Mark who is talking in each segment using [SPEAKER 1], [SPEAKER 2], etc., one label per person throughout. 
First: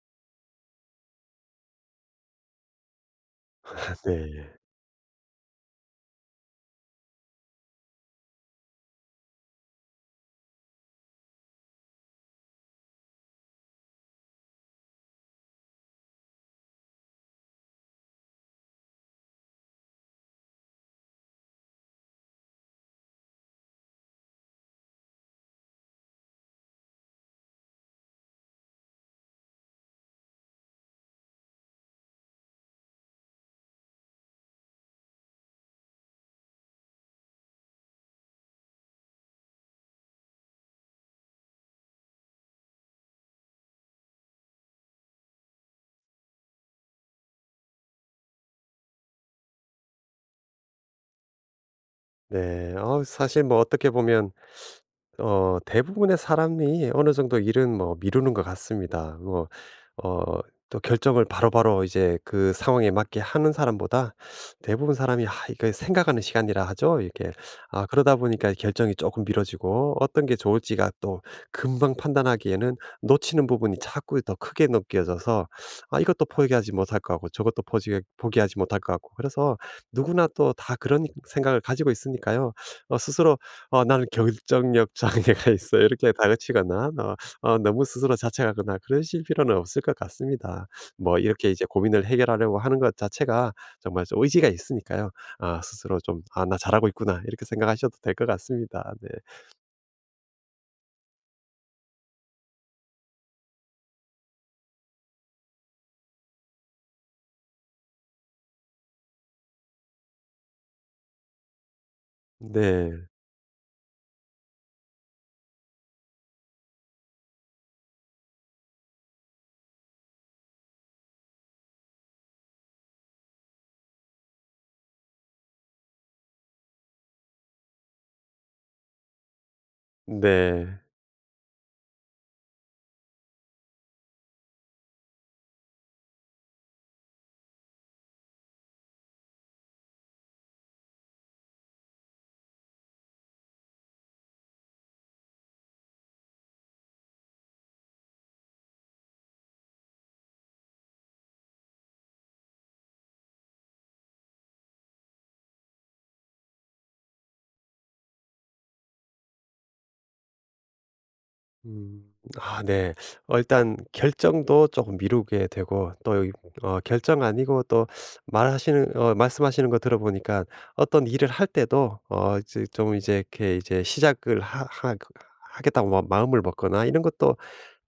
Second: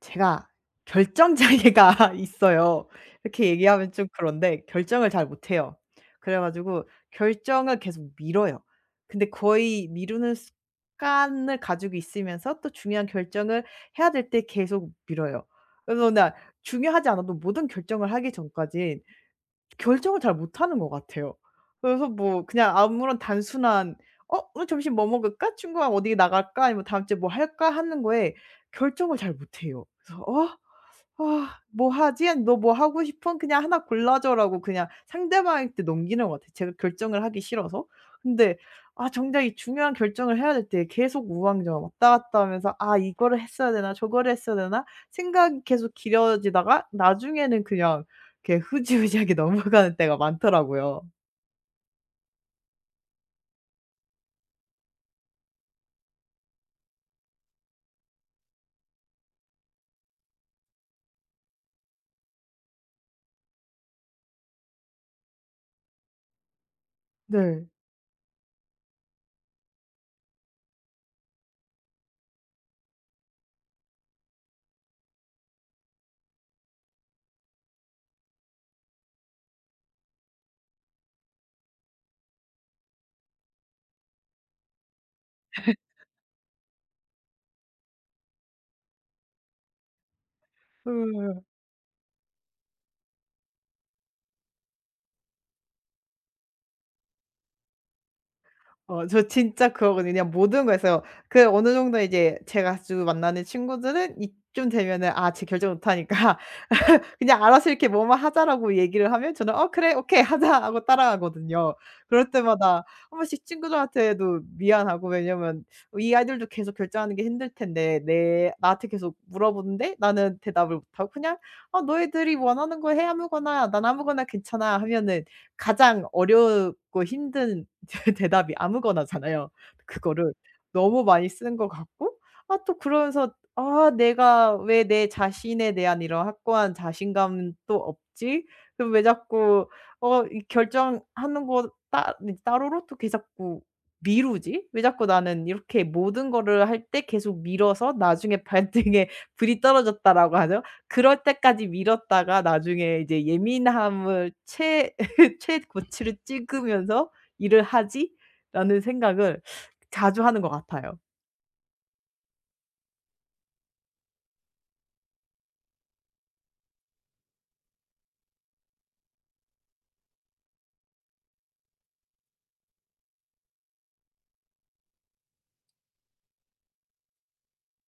[SPEAKER 1] 제가 결정 장애가 있어요. 이렇게 얘기하면 좀
[SPEAKER 2] 네.
[SPEAKER 1] 그런데 결정을 잘 못해요. 그래 가지고 결정을 계속 미뤄요. 근데 거의 미루는 습관을 가지고 있으면서 또 중요한 결정을 해야 될 때 계속 미뤄요. 그래서 나 중요하지 않아도 모든 결정을 하기 전까지 결정을 잘 못하는 것 같아요. 그래서 뭐 그냥 아무런 단순한 '어 오늘 점심 뭐 먹을까? 친구랑 어디 나갈까? 아니면 다음 주에 뭐 할까?' 하는 거에 결정을 잘 못해요. 그래서 어 아 "뭐 하지? 너 뭐 하고 싶은? 그냥 하나 골라줘."라고 그냥 상대방한테 넘기는 것 같아요, 제가 결정을 하기 싫어서. 근데 아 정작 이 중요한 결정을 해야 될 때 계속 우왕좌왕 왔다 갔다 하면서 '아 이거를 했어야 되나? 저거를 했어야 되나?' 생각이 계속 길어지다가 나중에는 그냥 이렇게 흐지부지하게 넘어가는 때가 많더라고요.
[SPEAKER 2] 네. 사실 뭐 어떻게 보면 대부분의 사람이 어느 정도 일은 뭐 미루는 것 같습니다. 어 또 결정을 바로바로 이제 그 상황에 맞게 하는 사람보다 대부분 사람이 아 이거 생각하는 시간이라 하죠. 이렇게
[SPEAKER 1] 네.
[SPEAKER 2] 아 그러다 보니까 결정이 조금 미뤄지고 어떤 게 좋을지가 또 금방 판단하기에는 놓치는 부분이 자꾸 더 크게 느껴져서 아 이것도 포기하지 못할 것 같고 저것도 포 포기하지 못할 것 같고 그래서 누구나 또 다 그런 생각을 가지고 있으니까요. 어 스스로 어 '나는 결정력 장애가 있어요.' 이렇게 다그치거나 너무 스스로 자책하거나 그러실 필요는 없을 것 같습니다. 뭐 이렇게 이제 고민을 해결하려고 하는 것 자체가 정말 좀 의지가 있으니까요. 아 스스로 좀 '아 나 잘하고 있구나.' 이렇게 생각하셔도 될 것 같습니다.
[SPEAKER 1] 어
[SPEAKER 2] 네.
[SPEAKER 1] 저 진짜 그러거든요. 그냥 모든 거에서 그 어느 정도 이제 제가 자주 만나는 친구들은 이쯤 되면은 아 제 결정 못 하니까 그냥 알아서 이렇게 "뭐뭐 하자."라고 얘기를 하면 저는 "어 그래. 오케이. 하자." 하고 따라가거든요. 그럴 때마다
[SPEAKER 2] 네.
[SPEAKER 1] 한 번씩 친구들한테도 미안하고 왜냐면 이 아이들도 계속 결정하는 게 힘들 텐데 내 나한테 계속 물어보는데 나는 대답을 못 하고 그냥 "어 너희들이 원하는 거 해. 아무거나. 난 아무거나 괜찮아." 하면은 가장 어렵고 힘든 대답이 아무거나잖아요. 그거를
[SPEAKER 2] 네.
[SPEAKER 1] 너무 많이 쓴 것 같고 아 또 그러면서 '아 내가 왜 내 자신에 대한 이런 확고한 자신감도 없지? 그럼 왜 자꾸 어 이 결정하는 거 따 따로로 또계 자꾸 미루지? 왜 자꾸 나는 이렇게 모든 거를 할 때 계속 미뤄서 나중에 발등에 불이 떨어졌다.'라고 하죠. 그럴 때까지 미뤘다가 나중에 이제 예민함을 채 최고치를 찍으면서 일을 하지?'라는 생각을 자주 하는 것 같아요.
[SPEAKER 2] 음. 아 네. 어 일단 결정도 조금 미루게 되고 또 이 어 결정 아니고 또 말하시는 어 말씀하시는 거 들어보니까 어떤 일을 할 때도 이제 시작을 하 하 하겠다고 마 마음을 먹거나 이런 것도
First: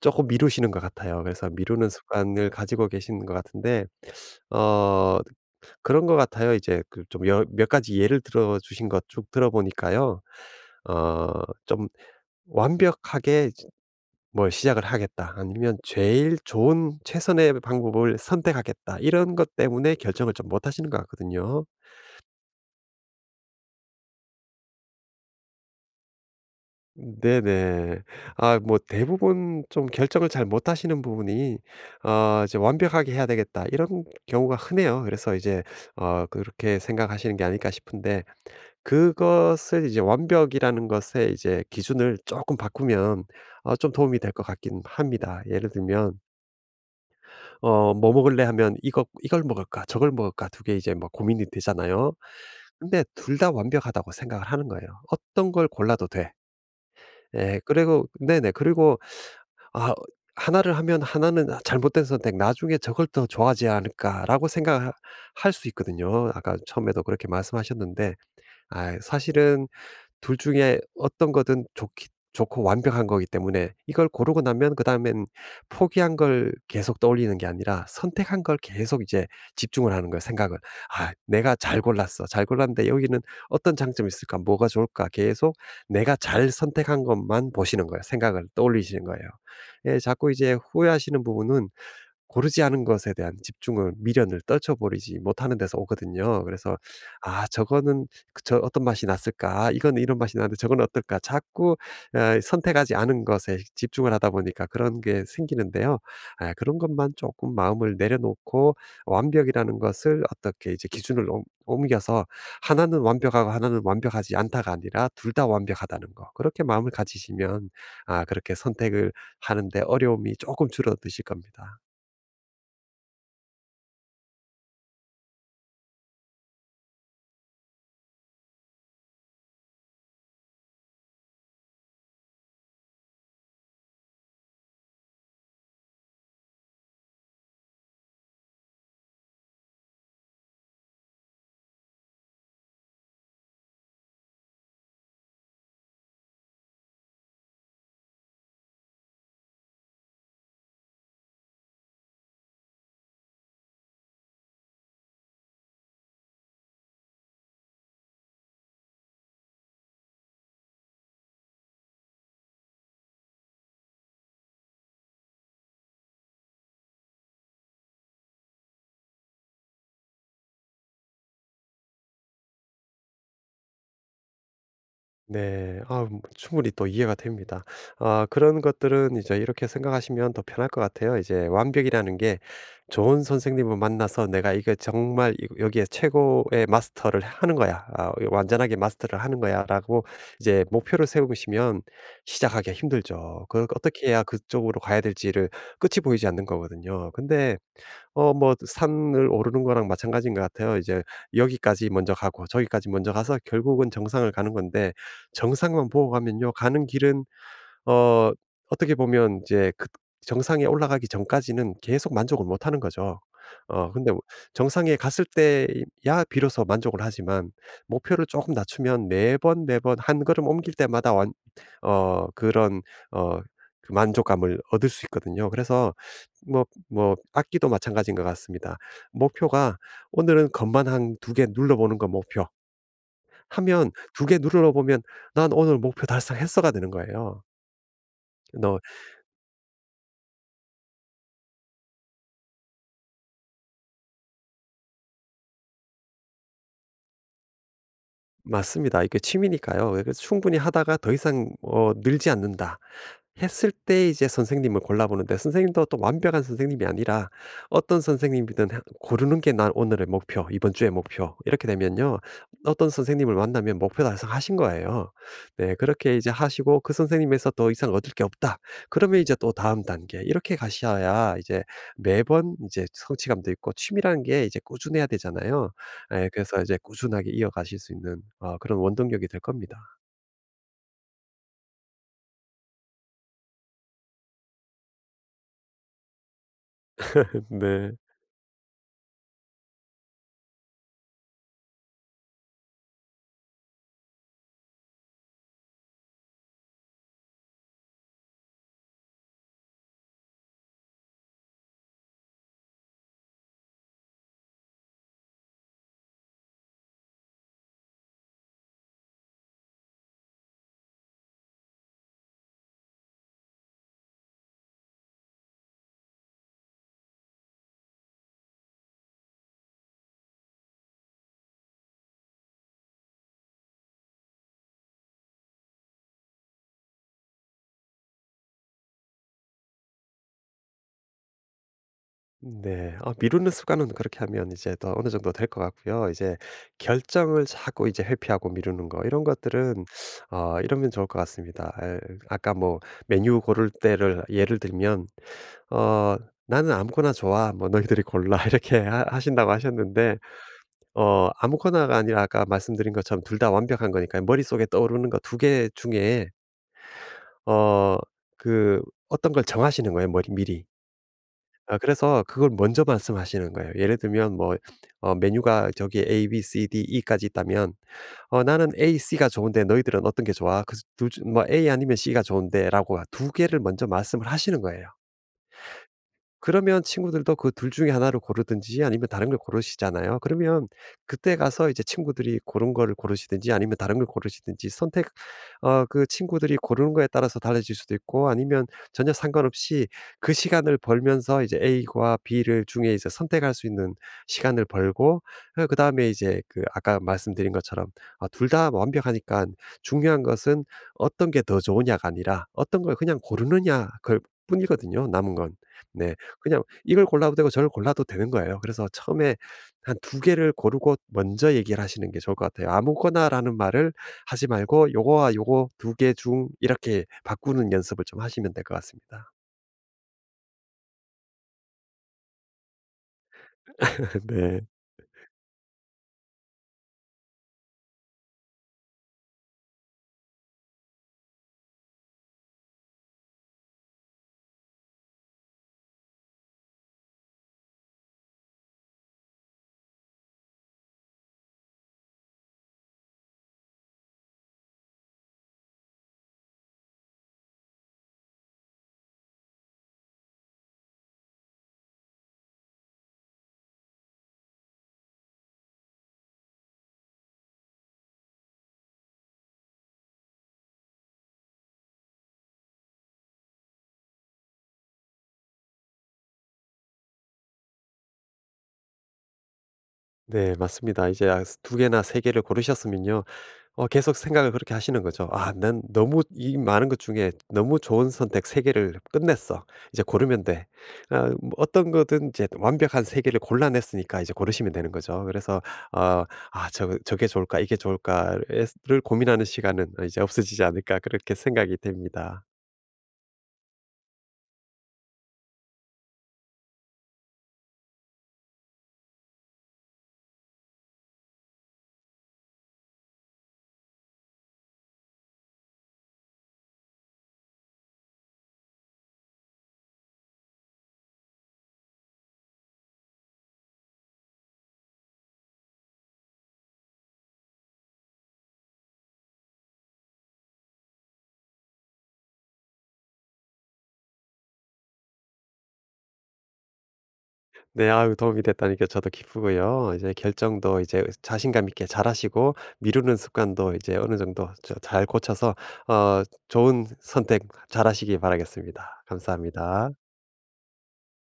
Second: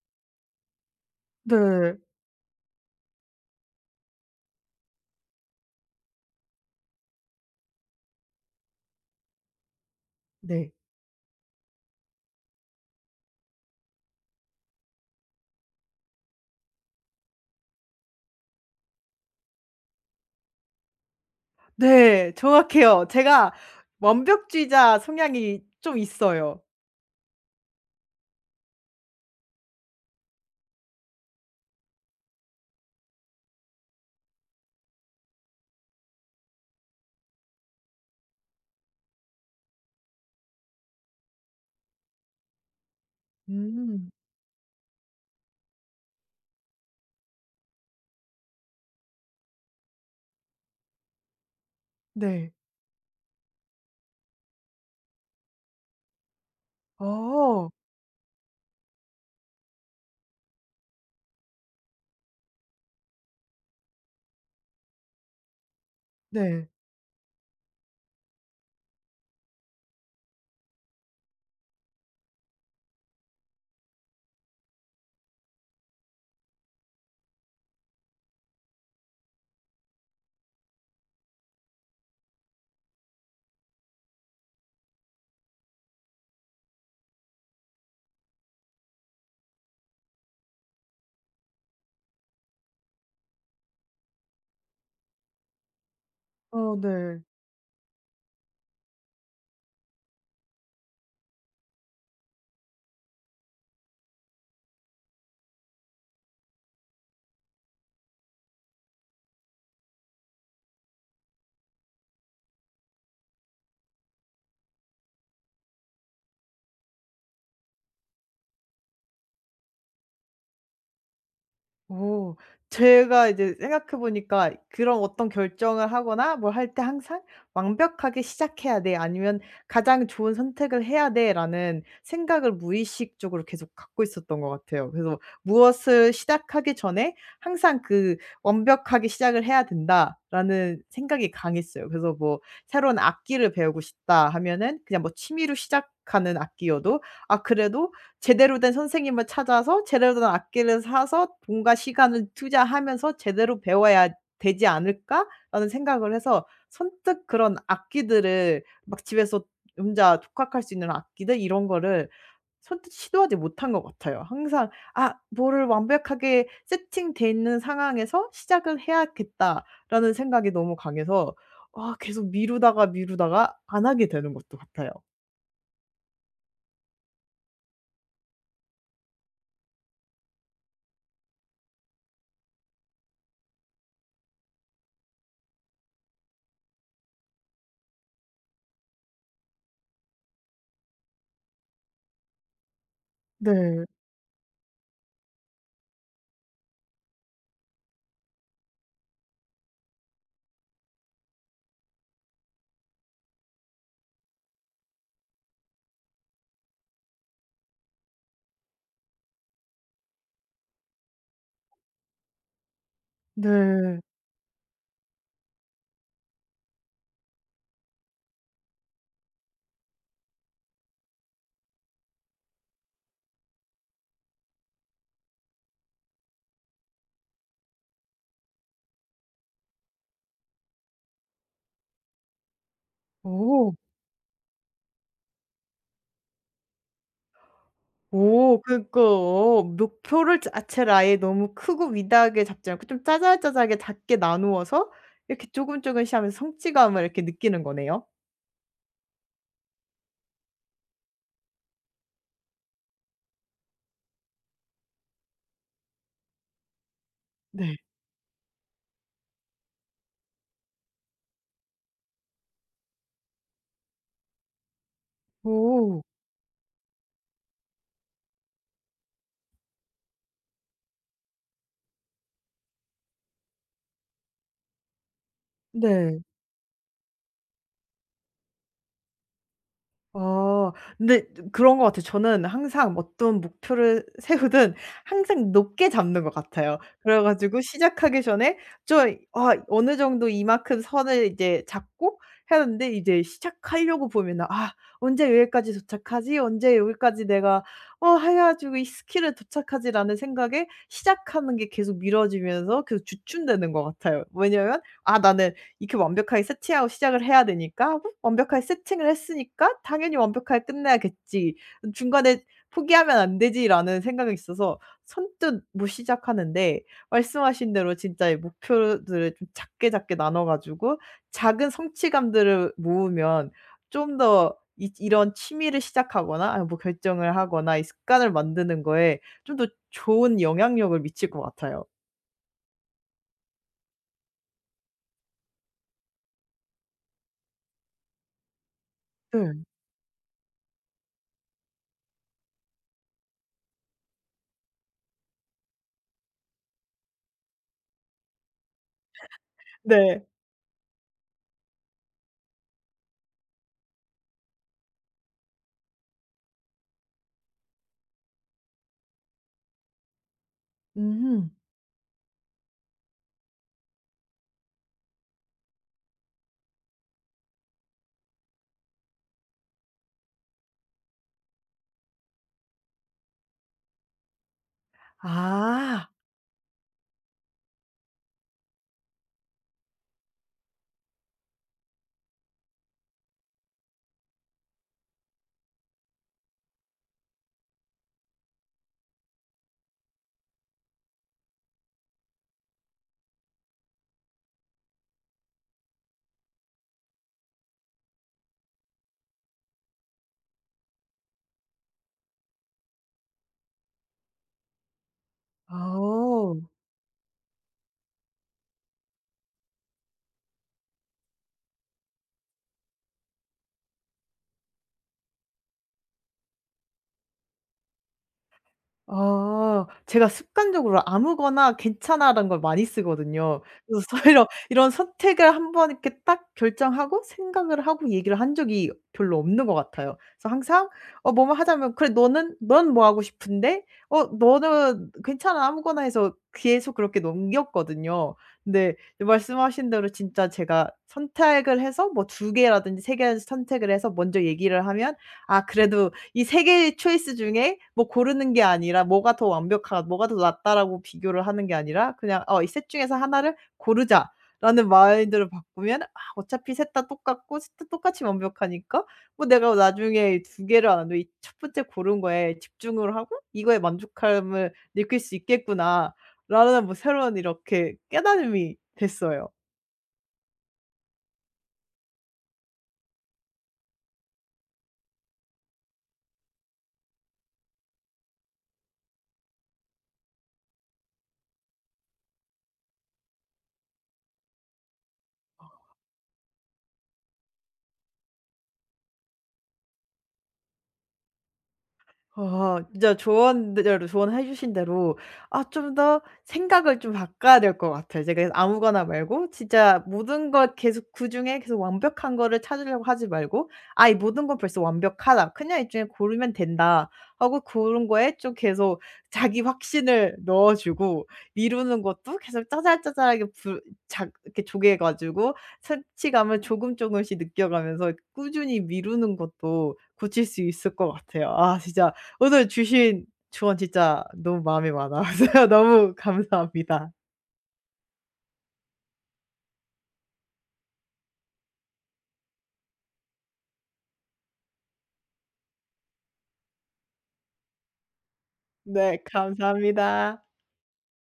[SPEAKER 2] 조금 미루시는 것 같아요. 그래서 미루는
[SPEAKER 1] 네.
[SPEAKER 2] 습관을 가지고 계신 것 같은데 어 그런 것 같아요. 이제 그 좀 몇 가지 예를 들어 주신 것 쭉 들어보니까요.
[SPEAKER 1] 네.
[SPEAKER 2] 어 좀 완벽하게 뭘 시작을 하겠다. 아니면 제일 좋은 최선의 방법을 선택하겠다. 이런 것 때문에 결정을 좀 못 하시는 것 같거든요.
[SPEAKER 1] 네. 정확해요. 제가 완벽주의자 성향이 좀 있어요.
[SPEAKER 2] 네네. 아, 뭐, 대부분 좀 결정을 잘 못 하시는 부분이, 어, 이제 완벽하게 해야 되겠다. 이런 경우가 흔해요. 그래서 이제, 어, 그렇게 생각하시는 게 아닐까 싶은데, 그것을 이제 완벽이라는 것에 이제 기준을 조금 바꾸면, 어, 좀
[SPEAKER 1] 음.
[SPEAKER 2] 도움이 될 것 같긴 합니다. 예를 들면, 어 뭐 먹을래 하면 이거 이걸 먹을까 저걸 먹을까 두 개 이제 막 고민이 되잖아요.
[SPEAKER 1] 네.
[SPEAKER 2] 근데 둘 다 완벽하다고 생각을 하는 거예요. 어떤 걸 골라도 돼. 예.
[SPEAKER 1] 어.
[SPEAKER 2] 그리고 네네. 그리고 아나를 하면 하나는 '아 잘못된 선택. 나중에 저걸 더 좋아하지 않을까.'라고 생각할 수 있거든요. 아까
[SPEAKER 1] 네.
[SPEAKER 2] 처음에도 그렇게 말씀하셨는데 아 사실은 둘 중에 어떤 거든 좋기 좋고 완벽한 거기 때문에 이걸 고르고 나면 그다음엔 포기한 걸 계속 떠올리는 게 아니라 선택한 걸 계속 이제 집중을 하는 거예요, 생각을. '아 내가 잘 골랐어. 잘 골랐는데 여기는 어떤 장점이 있을까? 뭐가 좋을까?' 계속 내가 잘 선택한 것만 보시는 거예요. 생각을 떠올리시는 거예요. 예 자꾸 이제 후회하시는 부분은 고르지 않은 것에 대한 집중을 미련을 떨쳐버리지 못하는 데서 오거든요.
[SPEAKER 1] 어
[SPEAKER 2] 그래서
[SPEAKER 1] 네.
[SPEAKER 2] '아 저거는 그저 어떤 맛이 났을까? 이거는 이런 맛이 나는데 저건 어떨까?' 자꾸 아 선택하지 않은 것에 집중을 하다 보니까 그런 게 생기는데요. 아 그런 것만 조금 마음을 내려놓고 완벽이라는 것을 어떻게 이제 기준을 옮 옮겨서 하나는 완벽하고 하나는 완벽하지 않다가 아니라 '둘 다 완벽하다는 거.' 그렇게 마음을 가지시면 아 그렇게 선택을 하는 데 어려움이 조금 줄어드실 겁니다.
[SPEAKER 1] 오. 제가 이제 생각해 보니까 그런 어떤 결정을 하거나 뭘 할 때 항상 '완벽하게 시작해야 돼.' 아니면 '가장 좋은 선택을 해야 돼.'라는 생각을 무의식적으로 계속 갖고 있었던 것 같아요. 그래서 무엇을 시작하기 전에 항상 그 '완벽하게 시작을 해야 된다.'라는 생각이 강했어요. 그래서 뭐 새로운 악기를 배우고 싶다 하면은 그냥 뭐 취미로 시작하는 악기여도 '아 그래도 제대로 된 선생님을 찾아서 제대로 된 악기를 사서 돈과 시간을 투자하면서 제대로 배워야 되지 않을까?'라는 생각을 해서 선뜻 그런 악기들을 막 집에서 혼자 독학할 수 있는 악기들 이런 거를 선뜻 시도하지 못한 것 같아요. 항상 '아 뭐를 완벽하게 세팅돼 있는 상황에서 시작을 해야겠다.'라는 생각이 너무 강해서 아 계속 미루다가 미루다가 안 하게 되는 것도 같아요.
[SPEAKER 2] 네. 아 뭐 충분히 또 이해가 됩니다. 아 그런 것들은 이제 이렇게 생각하시면 더 편할 것 같아요. 이제 완벽이라는 게 좋은 선생님을 만나서 '내가 이거 정말 이 여기에 최고의 마스터를 하는 거야. 아 완전하게 마스터를 하는 거야.'라고 이제 목표를 세우시면 시작하기가 힘들죠. 그
[SPEAKER 1] 네.
[SPEAKER 2] 어떻게 해야 그쪽으로 가야 될지를 끝이 보이지 않는 거거든요. 근데 어 뭐 산을 오르는 거랑 마찬가지인 것 같아요. 이제 여기까지 먼저 가고 저기까지 먼저 가서 결국은 정상을 가는 건데 정상만 보고 가면요 가는 길은 어 어떻게 보면 이제 그 정상에 올라가기 전까지는 계속 만족을 못 하는 거죠. 어
[SPEAKER 1] 네.
[SPEAKER 2] 근데 뭐 정상에 갔을 때야 비로소 만족을 하지만 목표를 조금 낮추면 매번, 매번 한 걸음 옮길 때마다 완 어 그런 어 그 만족감을 얻을 수 있거든요. 그래서 뭐 악기도 마찬가지인 것 같습니다. 목표가 '오늘은 건반 한 2 개 눌러 보는 거 목표.'
[SPEAKER 1] 어.
[SPEAKER 2] 하면 2개 눌러 보면 '난 오늘 목표 달성했어.'가 되는 거예요.
[SPEAKER 1] 오
[SPEAKER 2] 너
[SPEAKER 1] 그거 목표를 자체를 아예 너무 크고 위대하게 잡지 않고 좀 짜잘짜잘하게 작게 나누어서 이렇게 조금조금씩 하면서 성취감을 이렇게 느끼는 거네요?
[SPEAKER 2] 맞습니다. 이게 취미니까요. 예 그래서 충분히 하다가 더 이상 어 늘지 않는다. 했을 때 이제 선생님을 골라보는데 선생님도 또 완벽한 선생님이 아니라
[SPEAKER 1] 네.
[SPEAKER 2] 어떤 선생님이든 하- 고르는 게 난 오늘의 목표, 이번 주의 목표. 이렇게 되면요. 어떤 선생님을 만나면 목표 달성하신 거예요. 네,
[SPEAKER 1] 오.
[SPEAKER 2] 그렇게 이제 하시고 그 선생님에서 더 이상 얻을 게 없다. 그러면 이제 또 다음 단계. 이렇게 가셔야 이제 매번 이제 성취감도 있고 취미라는 게 이제 꾸준해야 되잖아요.
[SPEAKER 1] 네.
[SPEAKER 2] 예, 그래서 이제 꾸준하게 이어가실 수 있는 어, 그런 원동력이 될 겁니다.
[SPEAKER 1] 어 근데 그런 것 같아요. 저는 항상 어떤 목표를 세우든 항상 높게 잡는 것 같아요. 그래 가지고
[SPEAKER 2] 네.
[SPEAKER 1] 시작하기 전에 좀 아 어느 정도 이만큼 선을 이제 잡고 했는데 이제 시작하려고 보면 '아 언제 여기까지 도착하지? 언제 여기까지 내가 어 해 가지고 이 스킬을 도착하지.'라는 생각에 시작하는 게 계속 미뤄지면서 계속 주춤되는 것 같아요. 왜냐면 '아 나는 이렇게 완벽하게 세팅하고 시작을 해야 되니까 어? '완벽하게 세팅을 했으니까 당연히 완벽하게 끝내야겠지. 중간에 포기하면 안 되지.'라는 생각이 있어서 선뜻 못 시작하는데 말씀하신 대로 진짜 이 목표들을 좀 작게 작게 나눠 가지고 작은 성취감들을 모으면 좀 더 이 이런 취미를 시작하거나 아니면 뭐 결정을 하거나 이 습관을 만드는 거에 좀 더 좋은 영향력을 미칠 것 같아요.
[SPEAKER 2] 네. 아 미루는 습관은 그렇게 하면 이제 또 어느 정도 될 것 같고요. 이제 결정을 자꾸 이제 회피하고 미루는 거 이런
[SPEAKER 1] 네.
[SPEAKER 2] 것들은 어 이러면 좋을 것 같습니다. 에, 아까 뭐 메뉴 고를 때를 예를 들면 어 "나는 아무거나 좋아. 뭐 너희들이 골라." 이렇게 하 하신다고 하셨는데
[SPEAKER 1] 네.
[SPEAKER 2] 어 아무거나가 아니라 아까 말씀드린 것처럼 둘 다 완벽한 거니까요. 머릿속에 떠오르는 거 두 개 중에 어 그 어떤 걸 정하시는 거예요 머리 미리.
[SPEAKER 1] 음.
[SPEAKER 2] 아 그래서 그걸 먼저 말씀하시는 거예요. 예를 들면 뭐 어 메뉴가 저기 A, B, C, D, E까지 있다면 "어 나는 A, C가 좋은데 너희들은 어떤 게 좋아?" 그래서 중뭐 "A 아니면 C가 좋은데."라고 두 개를 먼저 말씀을 하시는 거예요.
[SPEAKER 1] 아.
[SPEAKER 2] 그러면 친구들도 그 둘 중에 하나를 고르든지 아니면 다른 걸 고르시잖아요. 그러면 그때 가서 이제 친구들이 고른 걸 고르시든지 아니면 다른 걸 고르시든지 선택 어 그 친구들이 고르는 거에 따라서 달라질 수도 있고 아니면 전혀 상관없이 그 시간을 벌면서 이제 A와 B를 중에 이제 선택할 수 있는 시간을 벌고 어 그다음에 이제 그 아까 말씀드린 것처럼 아 둘 다 완벽하니까 중요한 것은 어떤 게 더 좋으냐가 아니라 어떤 걸 그냥 고르느냐 그 뿐이거든요 남은 건. 네.
[SPEAKER 1] 아.
[SPEAKER 2] 그냥 이걸 골라도 되고 저를 골라도 되는 거예요. 그래서 처음에 한 두 개를 고르고 먼저 얘기를 하시는 게 좋을 것 같아요. 아무거나라는 말을 하지 말고 요거와 요거 두 개 중 이렇게 바꾸는 연습을 좀 하시면 될 것 같습니다.
[SPEAKER 1] 아. 제가 습관적으로 아무거나 괜찮아라는 걸 많이 쓰거든요. 그래서 오히려
[SPEAKER 2] 네.
[SPEAKER 1] 이런 선택을 한번 이렇게 딱 결정하고 생각을 하고 얘기를 한 적이 별로 없는 것 같아요. 그래서 항상 어 뭐뭐 하자면 "그래 너는 넌 뭐 하고 싶은데? 어 너는 괜찮아 아무거나." 해서 계속 그렇게 넘겼거든요. 근데 말씀하신 대로 진짜 제가 선택을 해서 뭐 두 개라든지 세 개를 선택을 해서 먼저 얘기를 하면 '아 그래도 이 세 개의 초이스 중에 뭐 고르는 게 아니라 뭐가 더 낫다라고 비교를 하는 게 아니라 그냥 '어 이 셋 중에서 하나를 고르자.'라는 마인드를 바꾸면 '아 어차피 셋 다 똑같고 셋 다 똑같이 완벽하니까 뭐 내가 나중에 이 개를 안 하고 이 첫 번째 고른 거에 집중을 하고 이거에 만족함을 느낄 수 있겠구나.'라는 뭐 새로운 이렇게 깨달음이 됐어요.
[SPEAKER 2] 네 맞습니다. 이제 아 두 개나 세 개를 고르셨으면요. 어 계속 생각을 그렇게 하시는 거죠. '아 난 너무 이 많은 것 중에 너무 좋은 선택 세 개를 끝냈어. 이제 고르면 돼.' 아 뭐 어떤 거든 이제 완벽한 세 개를 골라냈으니까 이제 고르시면 되는 거죠. 그래서 어 '아 저게 좋을까? 이게 좋을까?'를 고민하는 시간은 이제 없어지지 않을까 그렇게 생각이 됩니다.
[SPEAKER 1] 아 진짜 조언대로 조언해 주신 대로 아 좀 더 생각을 좀 바꿔야 될 것 같아요. 제가 아무거나 말고 진짜 모든 걸 계속 그중에 계속 완벽한 거를 찾으려고 하지 말고 '아 이 모든 건 벌써 완벽하다. 그냥 이 중에 고르면 된다.' 하고 고른 거에 좀 계속 자기 확신을 넣어 주고 미루는 것도 계속 짜잘짜잘하게 부 자, 이렇게 조개 가지고 성취감을 조금 조금씩 느껴가면서 꾸준히 미루는 것도 고칠 수 있을 것 같아요. 아 진짜 오늘 주신 조언 진짜 너무 마음에 와 닿아서요. 너무 감사합니다.
[SPEAKER 2] 네. 아유 도움이 됐다니까 저도 기쁘고요. 이제 결정도 이제 자신감 있게 잘하시고 미루는 습관도 이제 어느 정도 저잘 고쳐서 어 좋은 선택 잘하시기 바라겠습니다.
[SPEAKER 1] 네
[SPEAKER 2] 감사합니다.
[SPEAKER 1] 감사합니다.